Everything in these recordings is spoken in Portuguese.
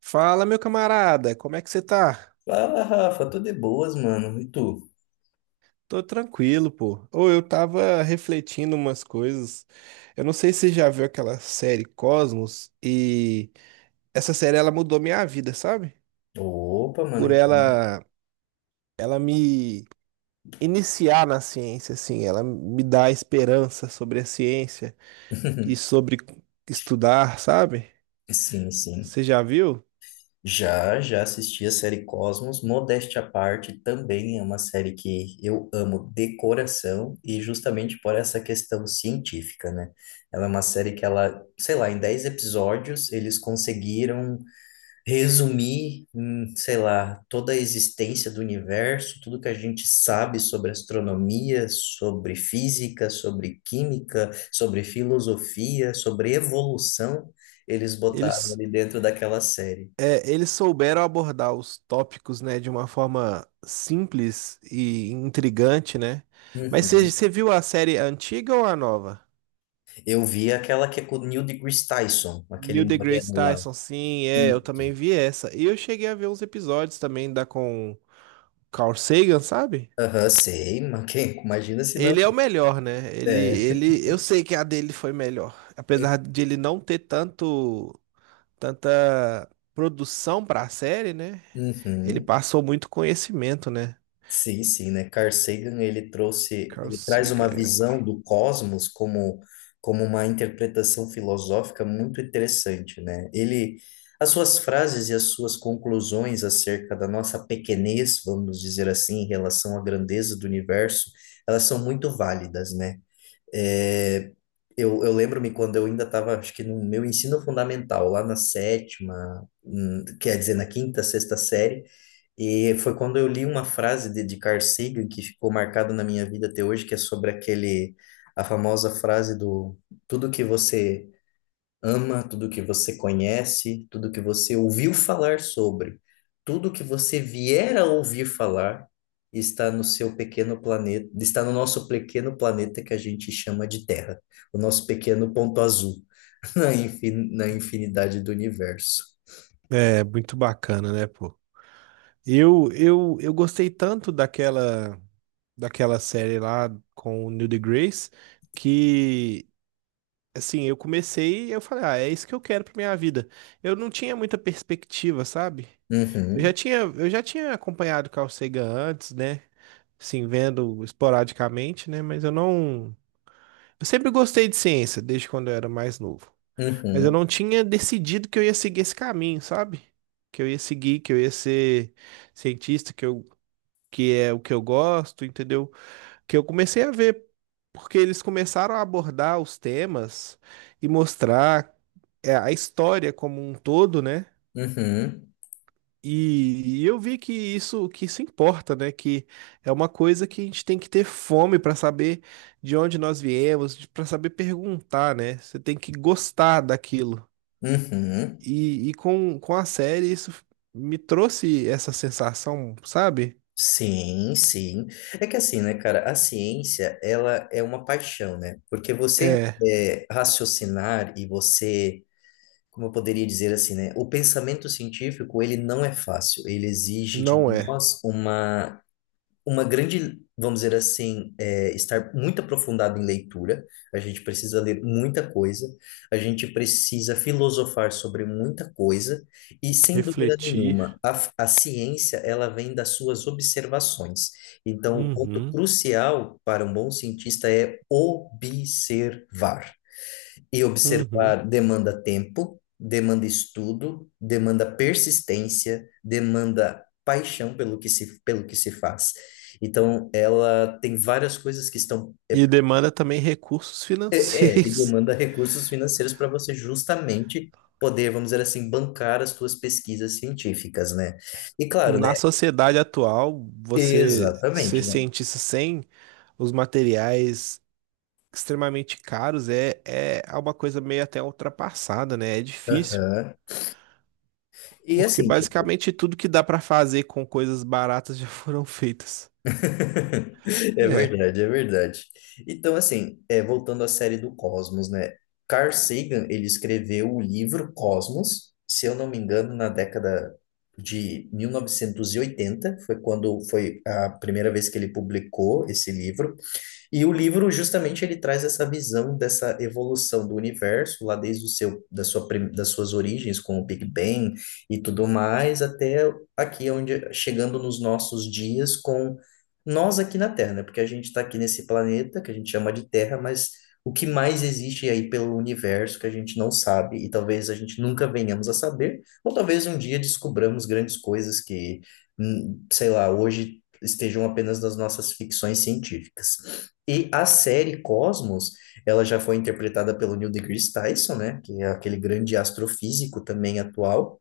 Fala, meu camarada, como é que você tá? Fala, Rafa, tô de boas, mano. E tu? Tô tranquilo, pô. Ou eu tava refletindo umas coisas. Eu não sei se você já viu aquela série Cosmos e essa série ela mudou minha vida, sabe? Opa, mano. Por ela me iniciar na ciência assim, ela me dá esperança sobre a ciência e sobre estudar, sabe? Sim, sim. Você já viu? Já assisti a série Cosmos. Modéstia à parte, também é uma série que eu amo de coração e justamente por essa questão científica, né? Ela é uma série que ela, sei lá, em 10 episódios eles conseguiram resumir em, sei lá, toda a existência do universo, tudo que a gente sabe sobre astronomia, sobre física, sobre química, sobre filosofia, sobre evolução, eles botaram Eles ali dentro daquela série. É, eles souberam abordar os tópicos, né, de uma forma simples e intrigante, né? Mas você Uhum. você viu a série antiga ou a nova? Eu vi aquela que é com o Neil deGrasse Tyson, aquele Neil deGrasse moreno lá. Tyson, sim, é, eu também Isso. vi essa. E eu cheguei a ver uns episódios também da com Carl Sagan, sabe? Aham, sei, mas quem, imagina se não. Ele é o melhor, né? É. Eu sei que a dele foi melhor, apesar de ele não ter tanta produção pra série, né? Ele Uhum. passou muito conhecimento, né? Sim, sim, né? Carl Sagan, ele trouxe, Carl ele traz uma Sagan. visão do cosmos como, como uma interpretação filosófica muito interessante, né? As suas frases e as suas conclusões acerca da nossa pequenez, vamos dizer assim, em relação à grandeza do universo, elas são muito válidas, né? É, eu lembro-me quando eu ainda estava, acho que no meu ensino fundamental, lá na sétima, quer dizer, na quinta, sexta série, e foi quando eu li uma frase de Carl Sagan que ficou marcada na minha vida até hoje, que é sobre aquele, a famosa frase do tudo que você ama, tudo que você conhece, tudo que você ouviu falar sobre, tudo que você vier a ouvir falar está no seu pequeno planeta, está no nosso pequeno planeta que a gente chama de Terra, o nosso pequeno ponto azul na infinidade do universo. É, muito bacana, né, pô? Eu gostei tanto daquela série lá com o Neil deGrasse que, assim, eu comecei e eu falei, ah, é isso que eu quero pra minha vida. Eu não tinha muita perspectiva, sabe? Eu já Uhum, tinha, eu já tinha acompanhado Carl Sagan antes, né? Assim, vendo esporadicamente, né? Mas eu não. Eu sempre gostei de ciência, desde quando eu era mais novo. Mas eu não uhum, tinha decidido que eu ia seguir esse caminho, sabe? Que eu ia seguir, que eu ia ser cientista, que é o que eu gosto, entendeu? Que eu comecei a ver, porque eles começaram a abordar os temas e mostrar é, a história como um todo, né? uhum, E eu vi que isso importa, né? Que é uma coisa que a gente tem que ter fome para saber de onde nós viemos, para saber perguntar, né? Você tem que gostar daquilo. uhum. E com a série, isso me trouxe essa sensação, sabe? Sim, sim. É que assim, né, cara, a ciência, ela é uma paixão, né? Porque você É, raciocinar e você, como eu poderia dizer assim, né, o pensamento científico, ele não é fácil, ele exige de não é. nós uma grande, vamos dizer assim, estar muito aprofundado em leitura. A gente precisa ler muita coisa, a gente precisa filosofar sobre muita coisa, e sem dúvida Refletir. nenhuma, a ciência ela vem das suas observações. Então, o ponto Uhum, crucial para um bom cientista é observar. E uhum. observar demanda tempo, demanda estudo, demanda persistência, demanda paixão pelo que se faz. Então, ela tem várias coisas que estão. É, E demanda também recursos é, e financeiros. demanda recursos financeiros para você justamente poder, vamos dizer assim, bancar as suas pesquisas científicas, né? E claro, Na né? sociedade atual, você ser Exatamente, né? cientista sem os materiais extremamente caros é, é uma coisa meio até ultrapassada, né? É difícil. Aham. E Porque assim, tipo, basicamente tudo que dá pra fazer com coisas baratas já foram feitas. é É. verdade, é verdade. Então, assim, é, voltando à série do Cosmos, né? Carl Sagan, ele escreveu o livro Cosmos, se eu não me engano, na década de 1980 foi quando foi a primeira vez que ele publicou esse livro. E o livro justamente ele traz essa visão dessa evolução do universo, lá desde o seu da sua prim- das suas origens com o Big Bang e tudo mais até aqui onde chegando nos nossos dias com nós aqui na Terra, né? Porque a gente está aqui nesse planeta que a gente chama de Terra, mas o que mais existe aí pelo universo que a gente não sabe e talvez a gente nunca venhamos a saber, ou talvez um dia descobramos grandes coisas que, sei lá, hoje estejam apenas nas nossas ficções científicas. E a série Cosmos, ela já foi interpretada pelo Neil deGrasse Tyson, né? Que é aquele grande astrofísico também atual,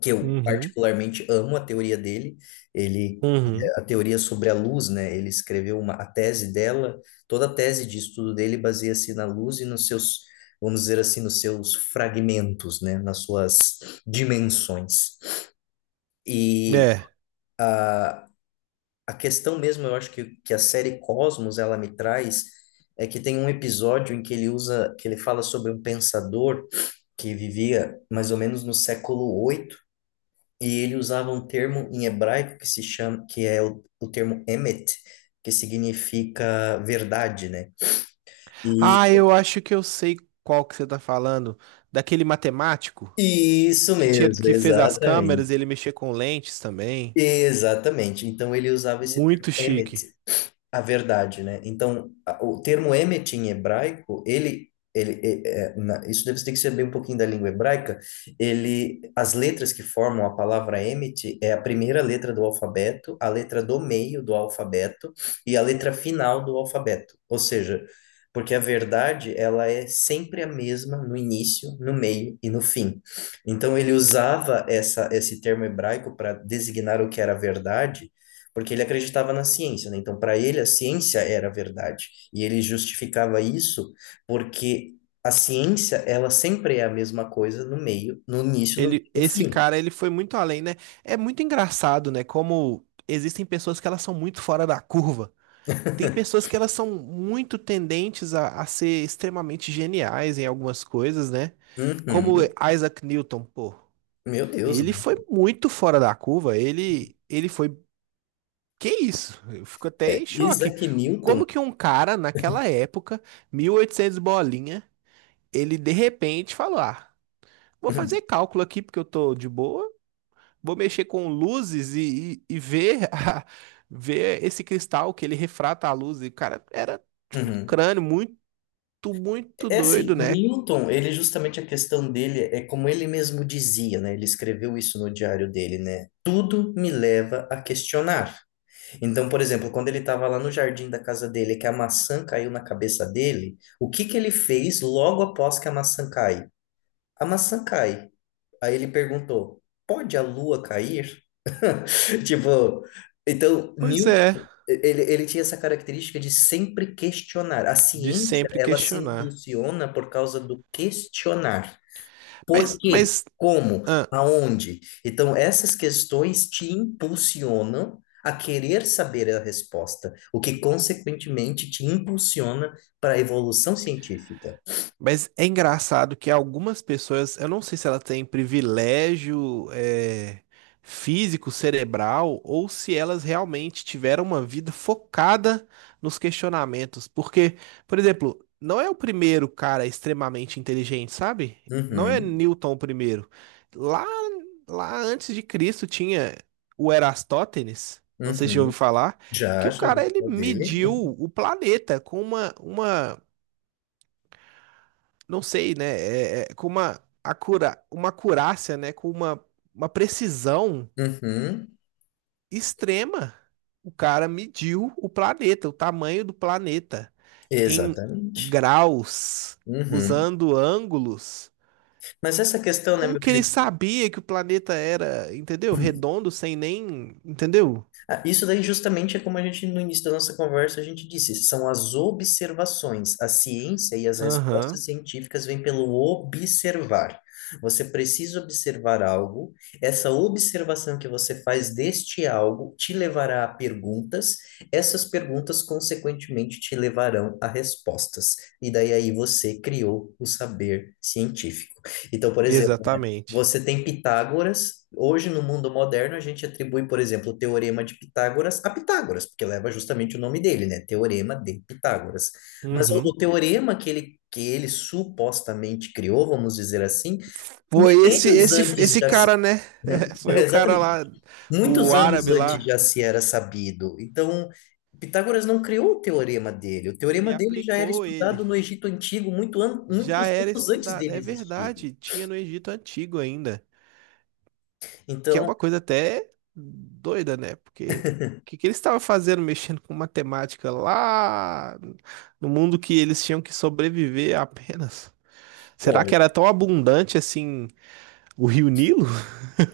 que eu Uhum. particularmente amo a teoria dele. Ele, Uhum. A teoria sobre a luz, né? Ele escreveu a tese dela, toda a tese de estudo dele baseia-se na luz e nos seus, vamos dizer assim, nos seus fragmentos, né? Nas suas dimensões. E É. a a questão mesmo, eu acho que a série Cosmos ela me traz é que tem um episódio em que ele usa, que ele fala sobre um pensador que vivia mais ou menos no século 8 e ele usava um termo em hebraico que se chama, que é o termo emet, que significa verdade, né? E Ah, eu acho que eu sei qual que você tá falando. Daquele matemático isso mesmo, que fez as câmeras, exatamente. ele mexia com lentes também. Exatamente. Então ele usava esse termo Muito emet chique. a verdade, né? Então, o termo emet em hebraico, ele é, isso deve ter que saber um pouquinho da língua hebraica. Ele, as letras que formam a palavra emet é a primeira letra do alfabeto, a letra do meio do alfabeto e a letra final do alfabeto. Ou seja, porque a verdade, ela é sempre a mesma no início, no meio e no fim. Então, ele usava essa, esse termo hebraico para designar o que era verdade porque ele acreditava na ciência, né? Então, para ele, a ciência era a verdade. E ele justificava isso porque a ciência, ela sempre é a mesma coisa no meio, no início, no meio, e no Esse fim. cara, ele foi muito além, né? É muito engraçado, né? Como existem pessoas que elas são muito fora da curva. Tem pessoas que elas são muito tendentes a ser extremamente geniais em algumas coisas, né? Como Uhum. Isaac Newton, pô. Meu Deus, Ele né? foi muito fora da curva. Ele foi Que isso? Eu fico até É, em choque. Isaac Newton. Como que um cara, naquela época, 1800 bolinha, ele de repente falou: Ah, vou fazer cálculo aqui porque eu tô de boa, vou mexer com luzes e ver, ver esse cristal que ele refrata a luz. E, cara, era um Uhum. crânio muito, muito É assim, doido, o né? Newton, ele justamente a questão dele é como ele mesmo dizia, né? Ele escreveu isso no diário dele, né? Tudo me leva a questionar. Então, por exemplo, quando ele estava lá no jardim da casa dele, que a maçã caiu na cabeça dele, o que que ele fez logo após que a maçã cai? A maçã cai. Aí ele perguntou: pode a lua cair? Tipo, então, Pois é, Newton, ele tinha essa característica de sempre questionar. A de ciência, sempre ela se questionar. impulsiona por causa do questionar. Por Mas, quê? mas, Como? ah, Aonde? Então, essas questões te impulsionam a querer saber a resposta, o que, consequentemente, te impulsiona para a evolução científica. Mas é engraçado que algumas pessoas, eu não sei se ela tem privilégio físico, cerebral, ou se elas realmente tiveram uma vida focada nos questionamentos. Porque, por exemplo, não é o primeiro cara extremamente inteligente, sabe? Não é Uhum, Newton o primeiro. Lá, lá antes de Cristo tinha o Erastótenes, não sei se já ouviu uhum. falar, que Já, o já cara ouvi ele falar dele. mediu o planeta com uma não sei, né? Com uma acurácia, né? Com uma precisão Uhum, extrema. O cara mediu o planeta, o tamanho do planeta, em exatamente. graus, Uhum. usando ângulos. Mas essa questão, né, Como meu que ele querido? sabia que o planeta era, entendeu? Redondo, sem nem. Entendeu? Ah, isso daí justamente é como a gente no início da nossa conversa a gente disse, são as observações. A ciência e as Aham, respostas científicas vêm pelo observar. Você precisa observar algo, essa observação que você faz deste algo te levará a perguntas, essas perguntas consequentemente te levarão a respostas. E daí aí você criou o saber científico. Então, por exemplo, exatamente. você tem Pitágoras. Hoje, no mundo moderno, a gente atribui, por exemplo, o teorema de Pitágoras a Pitágoras, porque leva justamente o nome dele, né? Teorema de Pitágoras. Mas o Uhum. teorema que ele supostamente criou, vamos dizer assim, Foi esse, milênios esse, antes esse já se... cara, né? Foi é, o cara exatamente. lá, o Muitos anos árabe antes lá. já se era sabido. Então, Pitágoras não criou o teorema dele. O Ele teorema dele já era aplicou ele. estudado no Egito Antigo Já muitos era anos antes estudado. dele É existir. verdade, tinha no Egito Antigo ainda. Que é Então, uma coisa até doida, né? Porque o que, que eles estavam fazendo mexendo com matemática lá no mundo que eles tinham que sobreviver apenas? Será olha, que era tão abundante assim o Rio Nilo?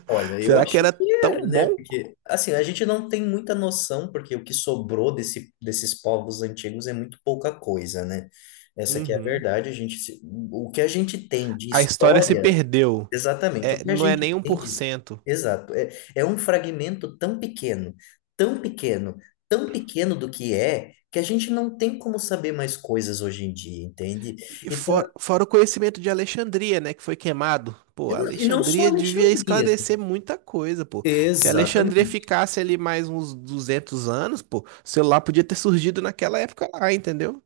olha, eu Será que acho era que era, tão né? bom? Porque, assim, a gente não tem muita noção, porque o que sobrou desses povos antigos é muito pouca coisa, né? Essa que é a Uhum. verdade, a gente, o que a gente tem de A história se história, perdeu. exatamente, o É, que a não é gente nem um tem por de, cento exato, é, é um fragmento tão pequeno, tão pequeno, tão pequeno do que é, que a gente não tem como saber mais coisas hoje em dia, entende? E Então, fora o conhecimento de Alexandria, né, que foi queimado. e Pô, não e não só Alexandria devia Alexandria, esclarecer muita coisa, pô. Se Alexandria exatamente. ficasse ali mais uns 200 anos, pô, o celular podia ter surgido naquela época lá, entendeu?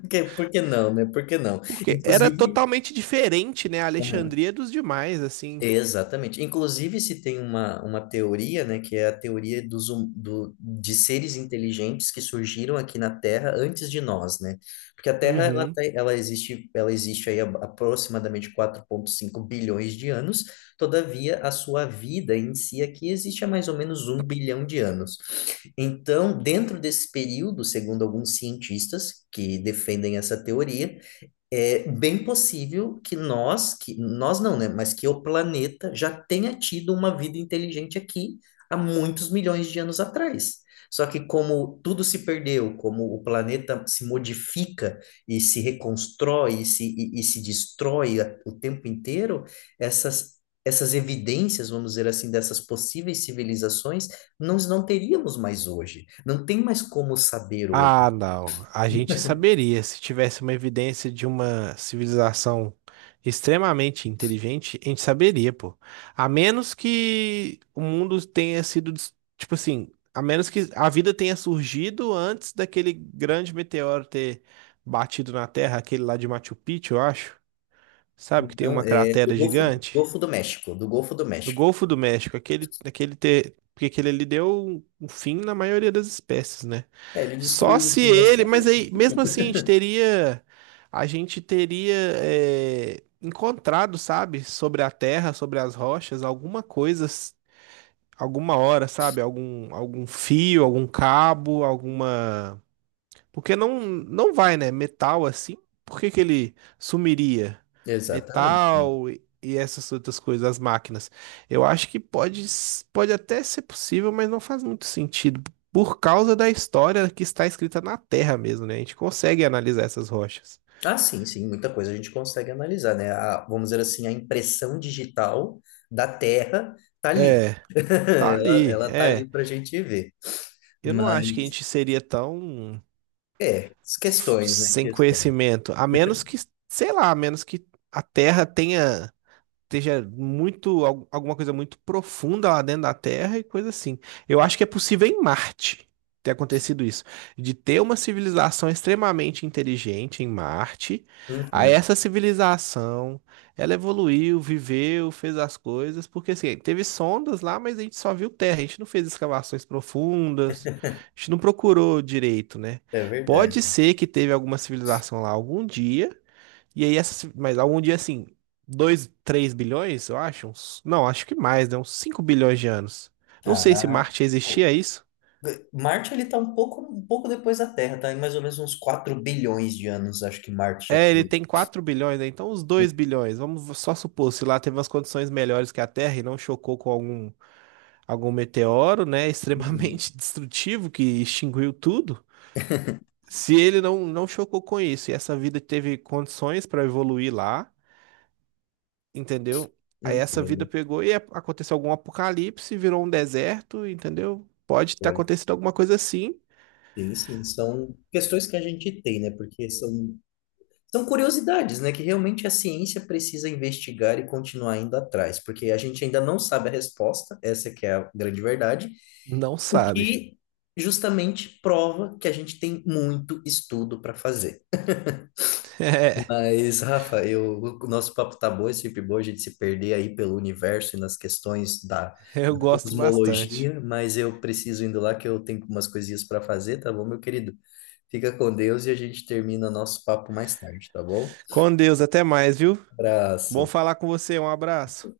Porque, por que não, né? Por que não? Porque era Inclusive, totalmente diferente, né, a aham, Alexandria dos demais, assim. exatamente. Inclusive, se tem uma teoria, né, que é a teoria dos, de seres inteligentes que surgiram aqui na Terra antes de nós, né? Porque a Terra, ela, Uhum. Ela existe, ela existe aí aproximadamente 4,5 bilhões de anos, todavia, a sua vida em si aqui existe há mais ou menos um bilhão de anos. Então, dentro desse período, segundo alguns cientistas que defendem essa teoria, é bem possível que nós não, né? Mas que o planeta já tenha tido uma vida inteligente aqui há muitos milhões de anos atrás. Só que como tudo se perdeu, como o planeta se modifica e se reconstrói e se destrói o tempo inteiro, essas, essas evidências, vamos dizer assim, dessas possíveis civilizações, nós não teríamos mais hoje. Não tem mais como saber hoje. Ah, não. A gente saberia se tivesse uma evidência de uma civilização extremamente inteligente, a gente saberia, pô. A menos que o mundo tenha sido, tipo assim, a menos que a vida tenha surgido antes daquele grande meteoro ter batido na Terra, aquele lá de Machu Picchu, eu acho. Sabe que tem Não, uma é cratera gigante? Golfo do México, do Golfo do No México. Golfo do México, porque aquele ali deu um fim na maioria das espécies, né? É, ele Só destruiu os se ele, mas dinossauros. aí, Tudo. mesmo assim, a gente teria encontrado, sabe, sobre a terra, sobre as rochas, alguma coisa, alguma hora, sabe? Algum, algum fio, algum cabo, alguma porque não, não vai, né? Metal assim, por que que ele sumiria? Exatamente. Metal e essas outras coisas, as máquinas. Eu acho que pode até ser possível, mas não faz muito sentido. Por causa da história que está escrita na Terra mesmo, né? A gente consegue analisar essas rochas. Ah, sim, sim, muita coisa a gente consegue analisar, né? A- vamos dizer assim, a impressão digital da Terra tá ali. É, tá Ela, ali, ela tá é. ali pra gente ver. Eu não acho que a Mas, gente seria tão é, as questões, né? sem Questões. conhecimento, a menos que, sei lá, a menos que a Terra tenha. Esteja muito, alguma coisa muito profunda lá dentro da Terra e coisa assim. Eu acho que é possível em Marte ter acontecido isso, de ter uma civilização extremamente inteligente em Marte, aí Uhum, essa civilização, ela evoluiu, viveu, fez as coisas, porque assim, teve sondas lá, mas a gente só viu terra, a gente não fez escavações profundas, a gente não procurou direito, né? é verdade. Pode ser que teve alguma civilização lá algum dia, e aí, essas, mas algum dia assim, 2 3 bilhões, eu acho? Não, acho que mais, né? Uns 5 bilhões de anos. Não sei se Ah, Marte existia o- é isso. Marte, ele tá um pouco depois da Terra, tá? Em mais ou menos uns 4 bilhões de anos, acho que Marte já tá É, ele aí. tem 4 bilhões, né? Então uns Uhum, 2 bilhões. Vamos só supor, se lá teve umas condições melhores que a Terra e não chocou com algum, algum meteoro, né? uhum, Extremamente destrutivo que extinguiu tudo. Se ele não chocou com isso e essa vida teve condições para evoluir lá. Entendeu? Aí essa vida entendo. pegou e aconteceu algum apocalipse, virou um deserto, entendeu? Pode ter Olha. acontecido alguma coisa assim, Sim, sim, são questões que a gente tem, né? Porque são curiosidades, né? Que realmente a ciência precisa investigar e continuar indo atrás, porque a gente ainda não sabe a resposta, essa que é a grande verdade, não o sabe. que justamente prova que a gente tem muito estudo para fazer. Mas, Rafa, eu, o nosso papo tá bom, é sempre bom a gente se perder aí pelo universo e nas questões da É, eu gosto bastante. cosmologia, mas eu preciso indo lá que eu tenho umas coisinhas para fazer, tá bom, meu querido? Fica com Deus e a gente termina nosso papo mais tarde, tá bom? Com Deus, até mais, viu? Bom Abraço. falar com você, um abraço.